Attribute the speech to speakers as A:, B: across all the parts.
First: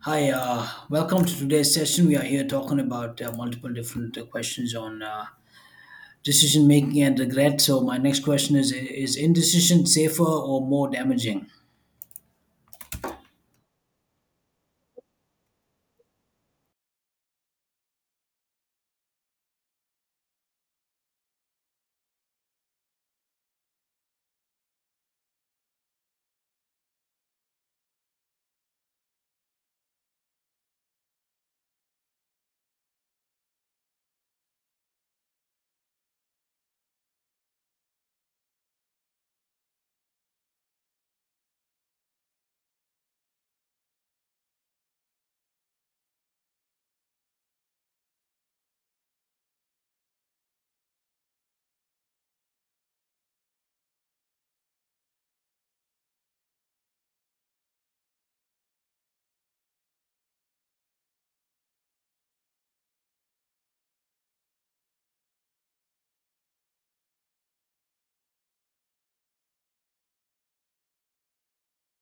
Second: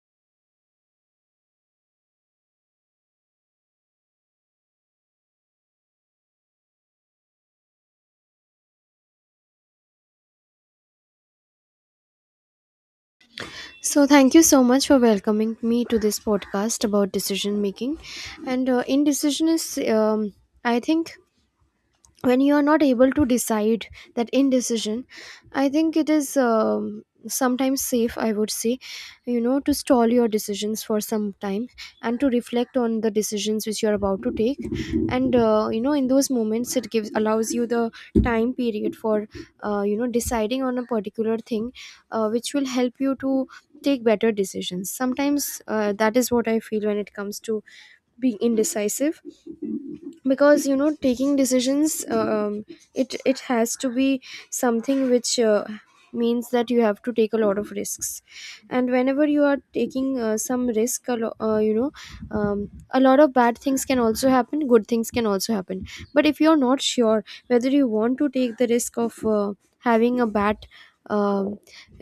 A: Hi, welcome to today's session. We are here talking about multiple different questions on decision making and regret. So, my next question is indecision safer or more damaging?
B: So, thank you so much for welcoming me to this podcast about decision making. And indecision is, I think, when you are not able to decide that indecision I think it is sometimes safe, I would say, you know, to stall your decisions for some time and to reflect on the decisions which you are about to take. And you know, in those moments it gives allows you the time period for you know, deciding on a particular thing, which will help you to take better decisions sometimes. That is what I feel when it comes to being indecisive, because you know, taking decisions, it has to be something which, means that you have to take a lot of risks. And whenever you are taking some risk, you know, a lot of bad things can also happen, good things can also happen. But if you're not sure whether you want to take the risk of having a bad um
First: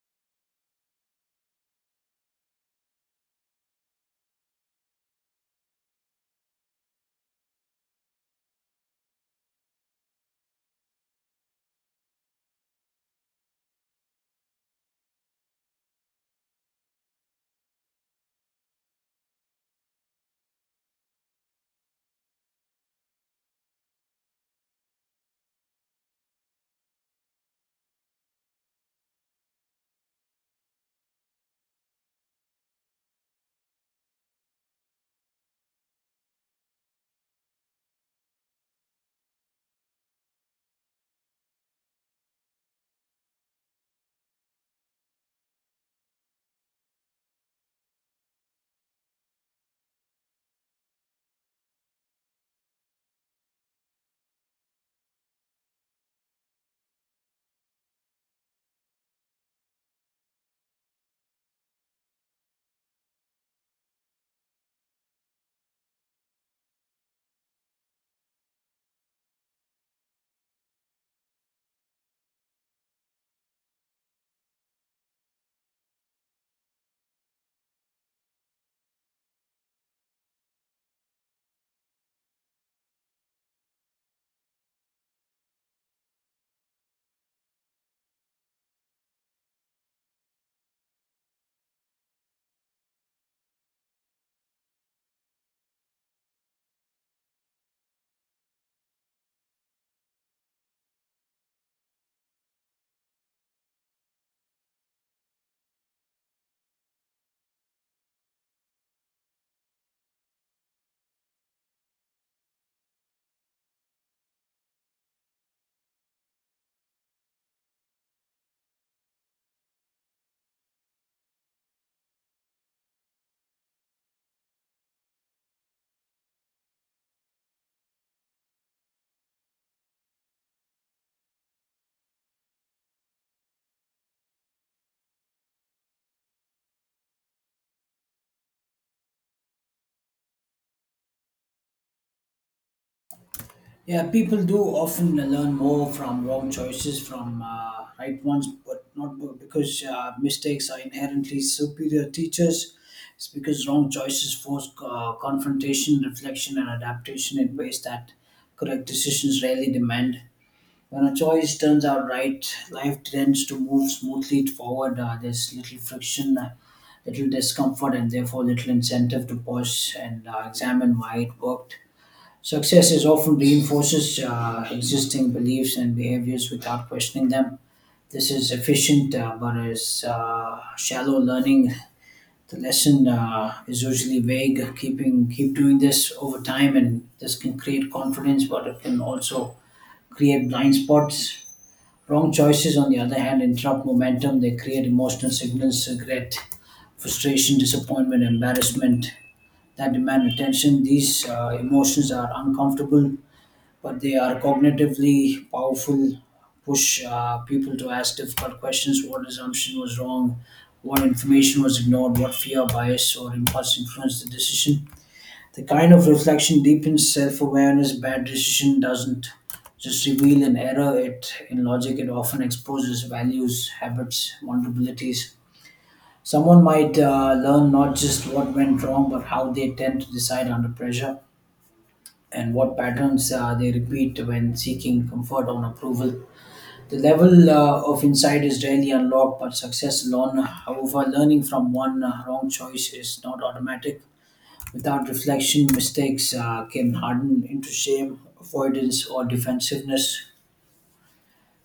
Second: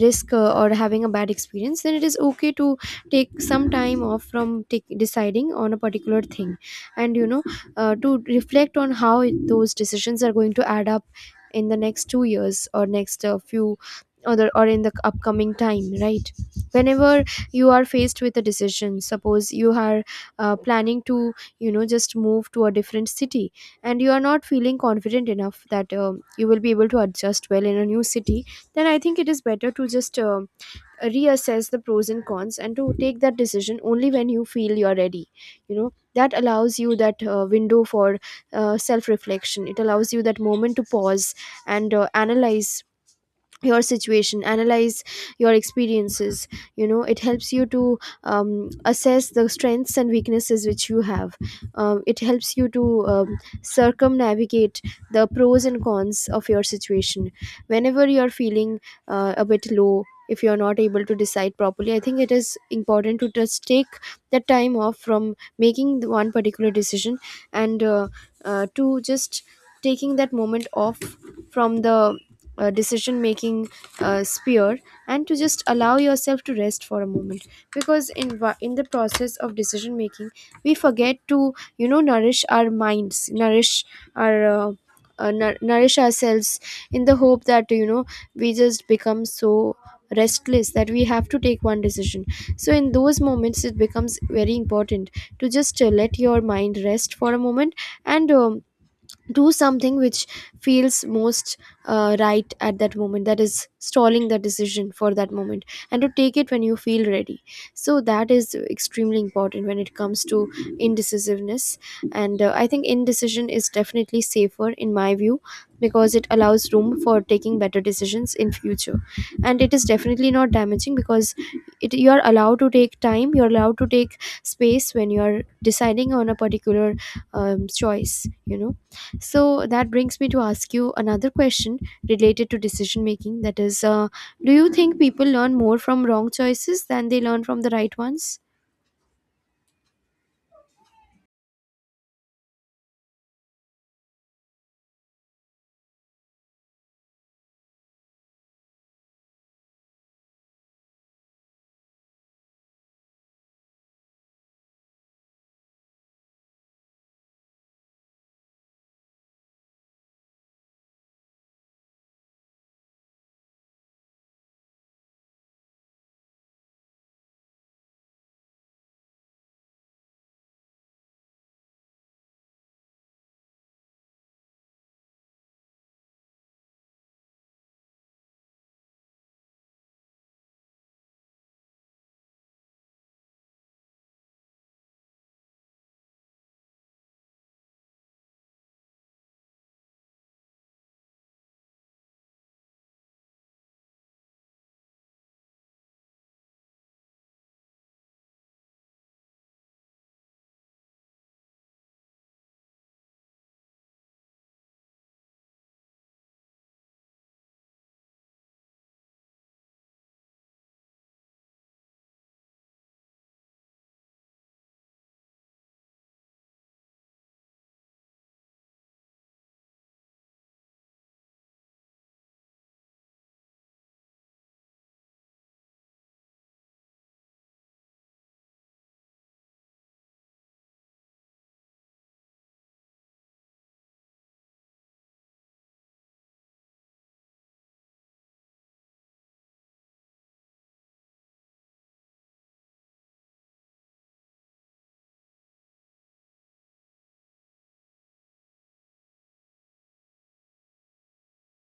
B: risk, or having a bad experience, then it is okay to take some time off from take, deciding on a particular thing. And you know, to reflect on how those decisions are going to add up in the next 2 years or next few other or in the upcoming time, right? Whenever you are faced with a decision, suppose you are planning to, you know, just move to a different city, and you are not feeling confident enough that you will be able to adjust well in a new city, then I think it is better to just reassess the pros and cons and to take that decision only when you feel you're ready. You know, that allows you that window for self reflection. It allows you that moment to pause and analyze your situation, analyze your experiences. You know, it helps you to assess the strengths and weaknesses which you have. It helps you to circumnavigate the pros and cons of your situation. Whenever you're feeling a bit low, if you're not able to decide properly, I think it is important to just take the time off from making the one particular decision, and to just taking that moment off from the decision making sphere, and to just allow yourself to rest for a moment. Because in the process of decision making, we forget to, you know, nourish our minds, nourish our, nourish ourselves in the hope that, you know, we just become so restless that we have to take one decision. So in those moments it becomes very important to just let your mind rest for a moment, and do something which feels most right at that moment. That is stalling the decision for that moment and to take it when you feel ready. So that is extremely important when it comes to indecisiveness. And I think indecision is definitely safer in my view, because it allows room for taking better decisions in future. And it is definitely not damaging because it, you are allowed to take time, you are allowed to take space when you are deciding on a particular choice, you know. So that brings me to ask you another question related to decision making. That is, do you think people learn more from wrong choices than they learn from the right ones?
A: Yeah, people do often learn more from wrong choices from right ones, but not because mistakes are inherently superior teachers. It's because wrong choices force confrontation, reflection, and adaptation in ways that correct decisions rarely demand. When a choice turns out right, life tends to move smoothly forward. There's little friction, little discomfort, and therefore little incentive to pause and examine why it worked. Success is often reinforces existing beliefs and behaviors without questioning them. This is efficient, but is shallow learning. The lesson is usually vague. Keep doing this over time, and this can create confidence, but it can also create blind spots. Wrong choices, on the other hand, interrupt momentum. They create emotional signals, regret, frustration, disappointment, embarrassment that demand attention. These emotions are uncomfortable, but they are cognitively powerful, push people to ask difficult questions: what assumption was wrong, what information was ignored, what fear, bias, or impulse influenced the decision. The kind of reflection deepens self awareness. Bad decision doesn't just reveal an error, it in logic, it often exposes values, habits, vulnerabilities. Someone might learn not just what went wrong, but how they tend to decide under pressure and what patterns they repeat when seeking comfort on approval. The level of insight is rarely unlocked, but success alone, however, learning from one wrong choice is not automatic. Without reflection, mistakes can harden into shame, avoidance, or defensiveness.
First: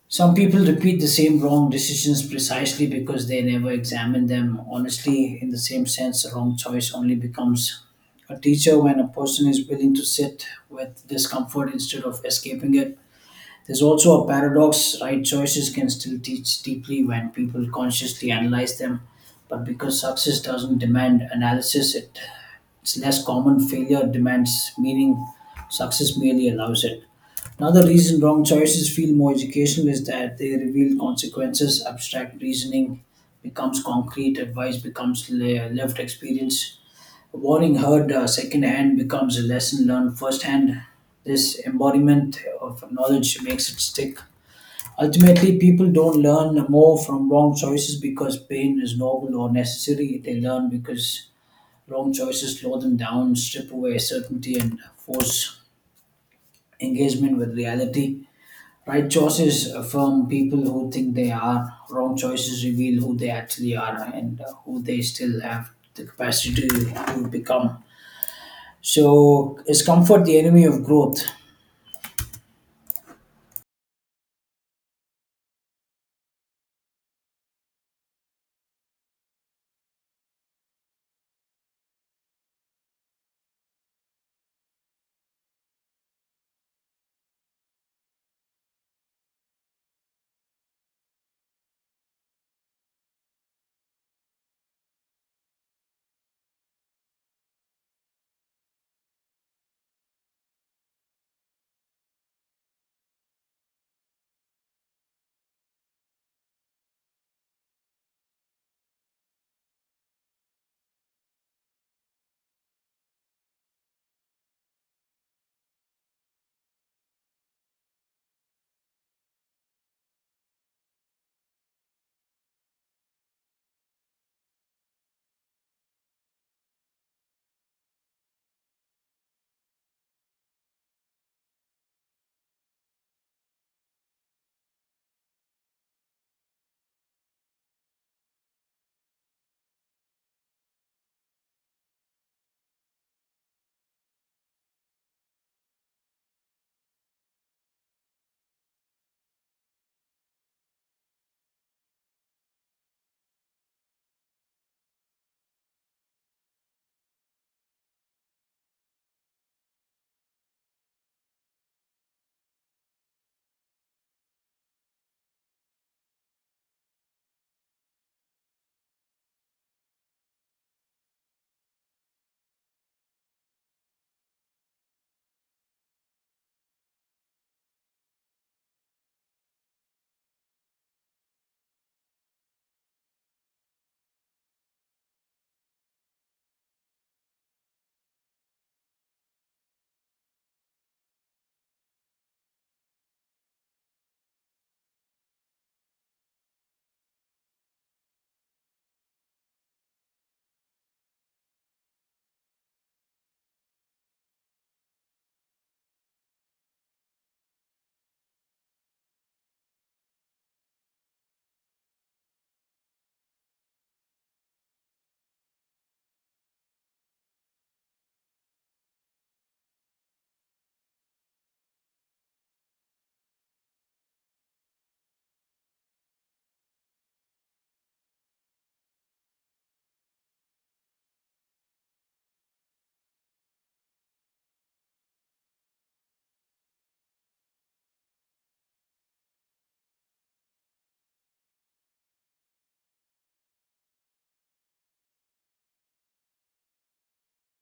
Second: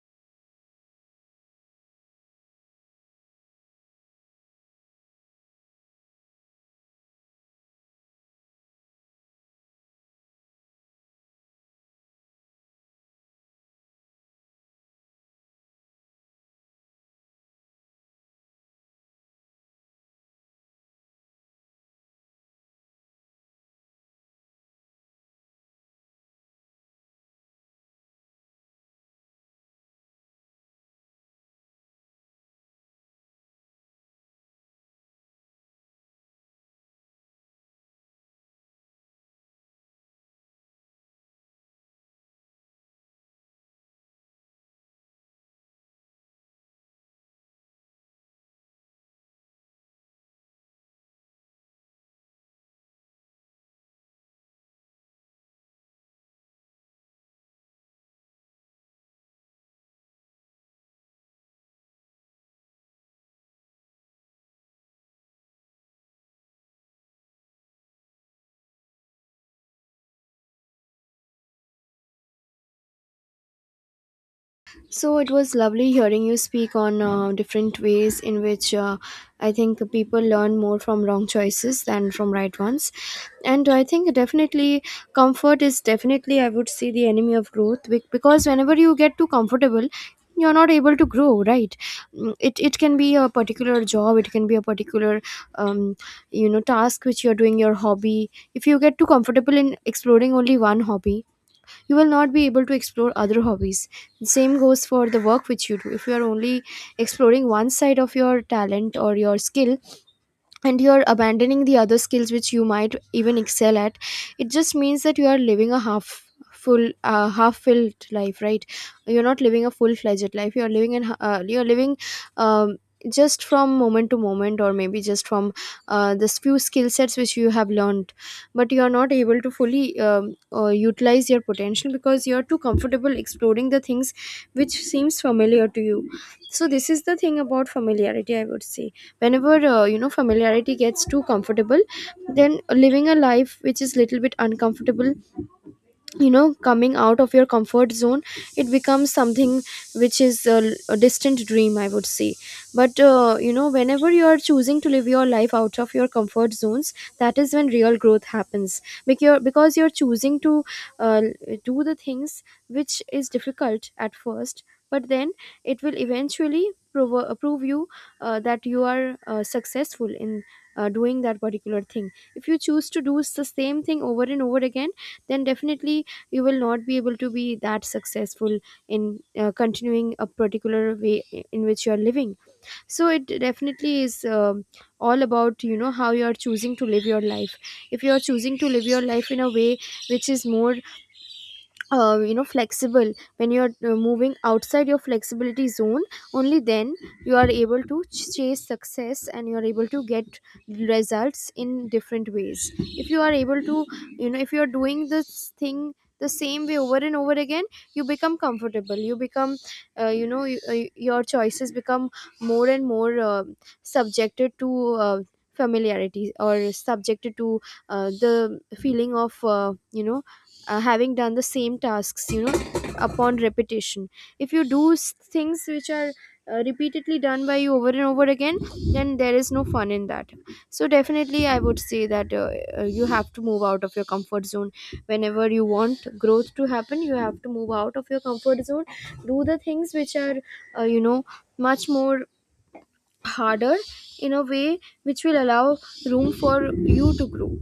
A: Some people repeat the same wrong decisions precisely because they never examine them honestly. In the same sense, a wrong choice only becomes a teacher when a person is willing to sit with discomfort instead of escaping it. There's also a paradox: right choices can still teach deeply when people consciously analyze them, but because success doesn't demand analysis, it's less common. Failure demands meaning. Success merely allows it. Another reason wrong choices feel more educational is that they reveal consequences. Abstract reasoning becomes concrete. Advice becomes lived experience. A warning heard secondhand becomes a lesson learned firsthand. This embodiment of knowledge makes it stick. Ultimately, people don't learn more from wrong choices because pain is novel or necessary. They learn because wrong choices slow them down, strip away certainty, and force engagement with reality. Right choices affirm people who think they are. Wrong choices reveal who they actually are and who they still have the capacity to become. So, is comfort the enemy of growth?
B: So it was lovely hearing you speak on different ways in which, I think, people learn more from wrong choices than from right ones. And I think definitely comfort is definitely, I would say, the enemy of growth because whenever you get too comfortable, you're not able to grow, right? Mm, it can be a particular job, it can be a particular um, you know, task which you're doing, your hobby. If you get too comfortable in exploring only one hobby, you will not be able to explore other hobbies. The same goes for the work which you do. If you are only exploring one side of your talent or your skill, and you're abandoning the other skills which you might even excel at, it just means that you are living a half full, half filled life, right? You're not living a full fledged life. You're living in you're living um, just from moment to moment, or maybe just from this few skill sets which you have learned, but you are not able to fully utilize your potential because you are too comfortable exploring the things which seems familiar to you. So this is the thing about familiarity, I would say. Whenever you know, familiarity gets too comfortable, then living a life which is little bit uncomfortable, you know, coming out of your comfort zone, it becomes something which is a distant dream, I would say. But you know, whenever you are choosing to live your life out of your comfort zones, that is when real growth happens, because because you're choosing to do the things which is difficult at first, but then it will eventually prove you that you are successful in doing that particular thing. If you choose to do the same thing over and over again, then definitely you will not be able to be that successful in continuing a particular way in which you are living. So it definitely is all about, you know, how you are choosing to live your life. If you are choosing to live your life in a way which is more you know, flexible, when you're moving outside your flexibility zone, only then you are able to chase success and you are able to get results in different ways. If you are able to, you know, if you are doing this thing the same way over and over again, you become comfortable, you become you know, your choices become more and more subjected to familiarity, or subjected to the feeling of you know, having done the same tasks, you know, upon repetition. If you do things which are repeatedly done by you over and over again, then there is no fun in that. So definitely I would say that you have to move out of your comfort zone. Whenever you want growth to happen, you have to move out of your comfort zone, do the things which are you know, much more harder, in a way which will allow room for you to grow.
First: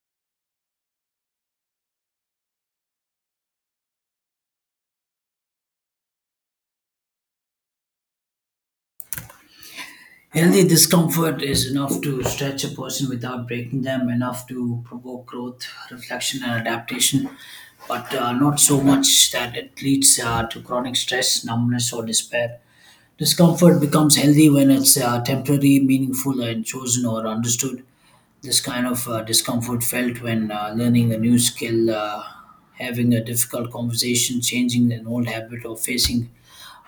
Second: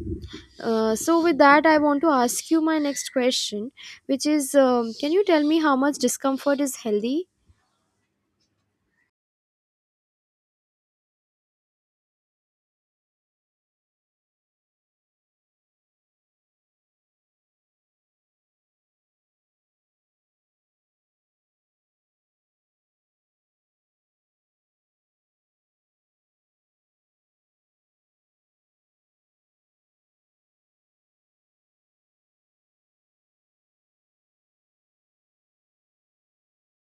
B: So, with that, I want to ask you my next question, which is can you tell me how much discomfort is healthy?
A: Healthy discomfort is enough to stretch a person without breaking them, enough to provoke growth, reflection, and adaptation, but not so much that it leads to chronic stress, numbness, or despair. Discomfort becomes healthy when it's temporary, meaningful, and chosen or understood. This kind of discomfort felt when learning a new skill, having a difficult conversation, changing an old habit, or facing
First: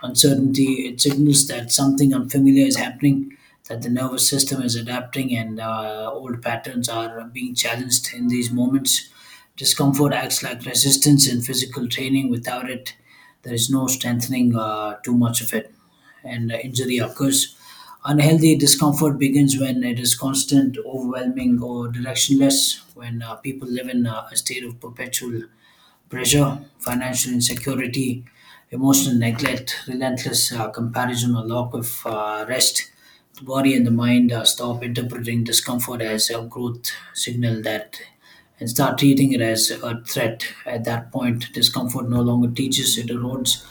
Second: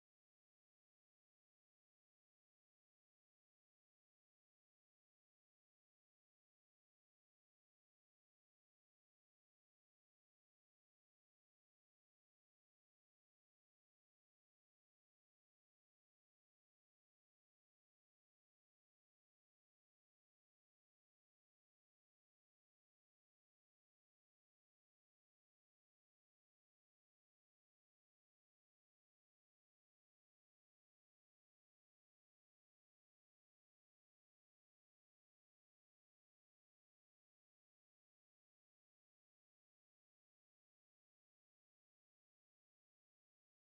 A: uncertainty. It signals that something unfamiliar is happening, that the nervous system is adapting, and old patterns are being challenged in these moments. Discomfort acts like resistance in physical training. Without it, there is no strengthening too much of it and injury occurs. Unhealthy discomfort begins when it is constant, overwhelming, or directionless, when people live in a state of perpetual pressure, financial insecurity, emotional neglect, relentless comparison, or lack of rest. The body and the mind stop interpreting discomfort as a growth signal that and start treating it as a threat. At that point, discomfort no longer teaches, it erodes.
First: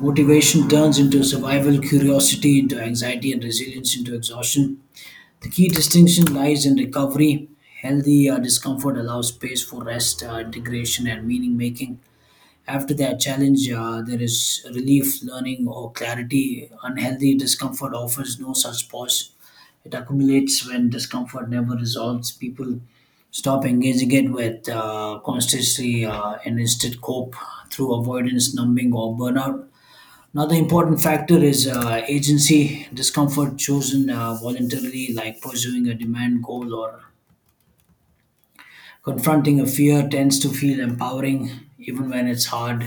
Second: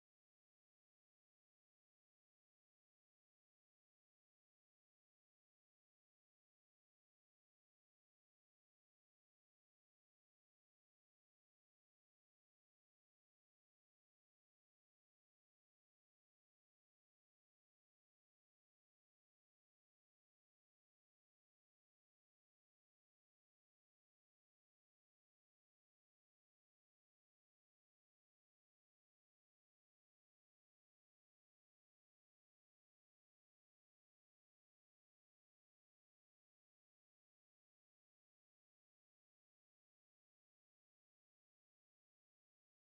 A: Motivation turns into survival, curiosity into anxiety, and resilience into exhaustion. The key distinction lies in recovery. Healthy discomfort allows space for rest, integration, and meaning making. After that challenge, there is relief, learning, or clarity. Unhealthy discomfort offers no such pause. It accumulates when discomfort never resolves. People stop engaging it with consciously and instead cope through avoidance, numbing, or burnout. Another important factor is agency discomfort chosen voluntarily, like pursuing a demand goal or confronting a fear, tends to feel empowering even when it's hard.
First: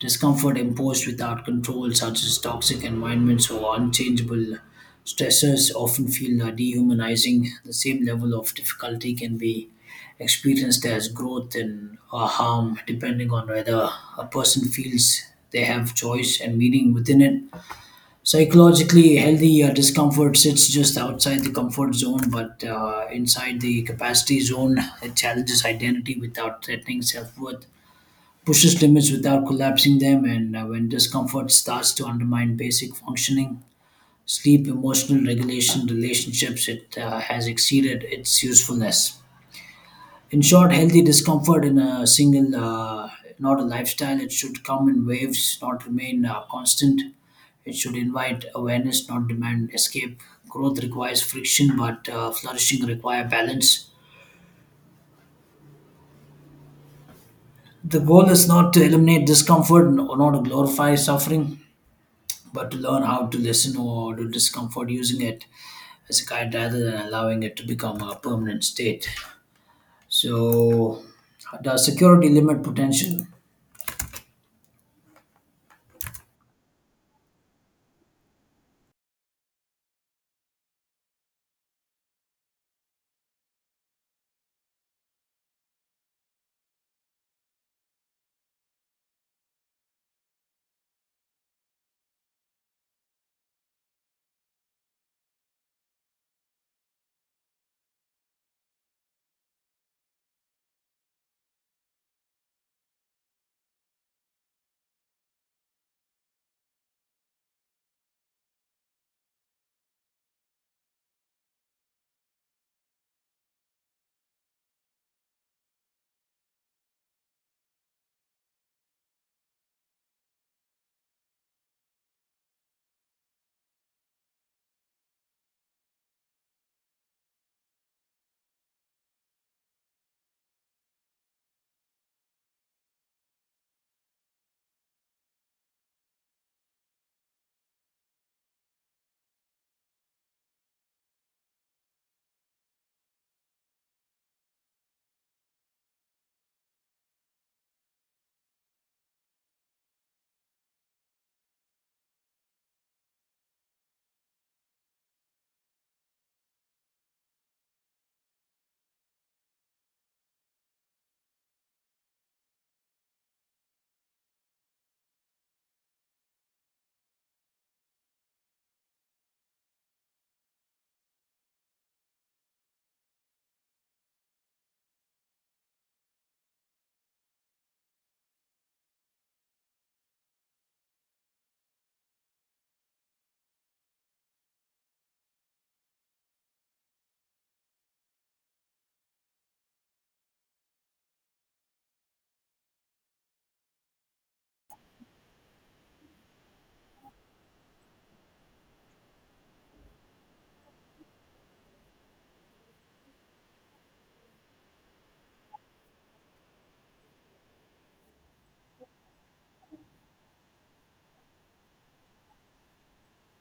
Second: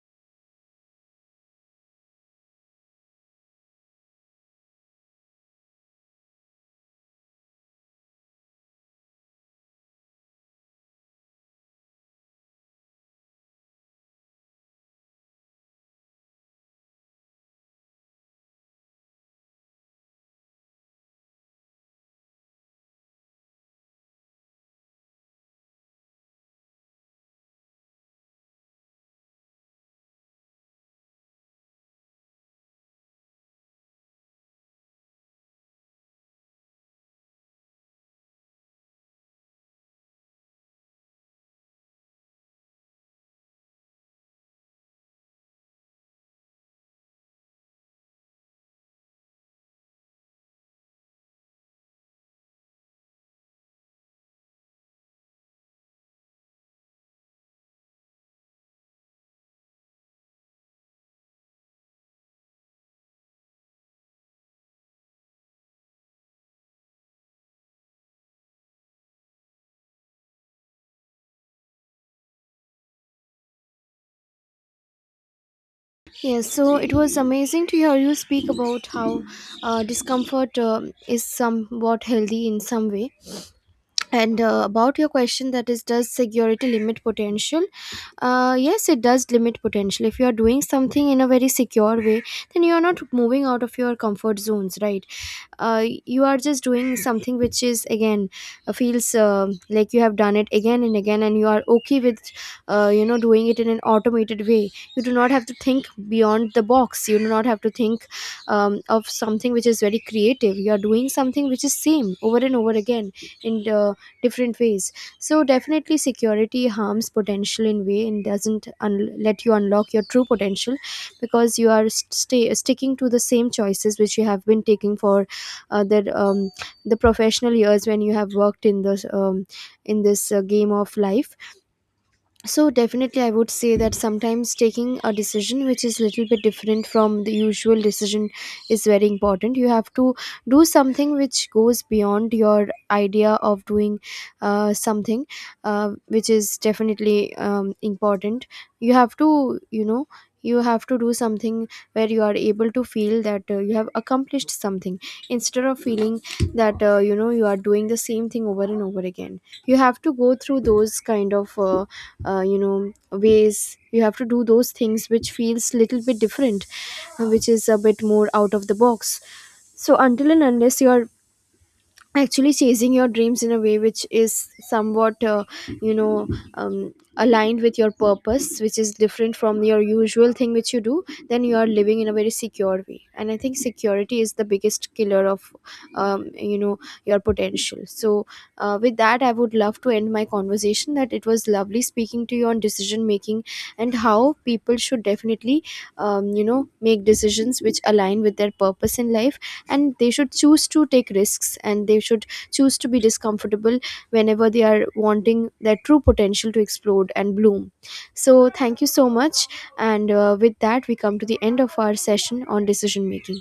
A: Discomfort imposed without control, such as toxic environments or unchangeable stressors, often feel dehumanizing. The same level of difficulty can be experienced as growth and or harm, depending on whether a person feels they have choice and meaning within it. Psychologically, healthy discomfort sits just outside the comfort zone, but inside the capacity zone, it challenges identity without threatening self worth, pushes limits without collapsing them, and when discomfort starts to undermine basic functioning, sleep, emotional regulation, relationships, it has exceeded its usefulness. In short, healthy discomfort in a single, not a lifestyle. It should come in waves, not remain constant. It should invite awareness, not demand escape. Growth requires friction, but flourishing require balance. The goal is not to eliminate discomfort or not to glorify suffering, but to learn how to listen or to discomfort using it as a guide rather than allowing it to become a permanent state. So, does security limit potential?
B: Yes, so it was amazing to hear you speak about how discomfort is somewhat healthy in some way. And about your question, that is, does security limit potential? Yes, it does limit potential. If you are doing something in a very secure way, then you are not moving out of your comfort zones, right? You are just doing something which is again feels like you have done it again and again, and you are okay with, you know, doing it in an automated way. You do not have to think beyond the box, you do not have to think of something which is very creative. You are doing something which is same over and over again, and different ways. So definitely security harms potential in way and doesn't let you unlock your true potential, because you are sticking to the same choices which you have been taking for uh, the um, the professional years when you have worked in this, in this game of life. So definitely I would say that sometimes taking a decision which is little bit different from the usual decision is very important. You have to do something which goes beyond your idea of doing something, which is definitely important. You have to, you know, you have to do something where you are able to feel that you have accomplished something, instead of feeling that, you know, you are doing the same thing over and over again. You have to go through those kind of you know, ways. You have to do those things which feels little bit different, which is a bit more out of the box. So until and unless you are actually chasing your dreams in a way which is somewhat you know, aligned with your purpose, which is different from your usual thing which you do, then you are living in a very secure way. And I think security is the biggest killer of, you know, your potential. So with that, I would love to end my conversation. That it was lovely speaking to you on decision making, and how people should definitely, you know, make decisions which align with their purpose in life, and they should choose to take risks, and they should choose to be discomfortable whenever they are wanting their true potential to explode and bloom. So thank you so much. And with that, we come to the end of our session on decision making.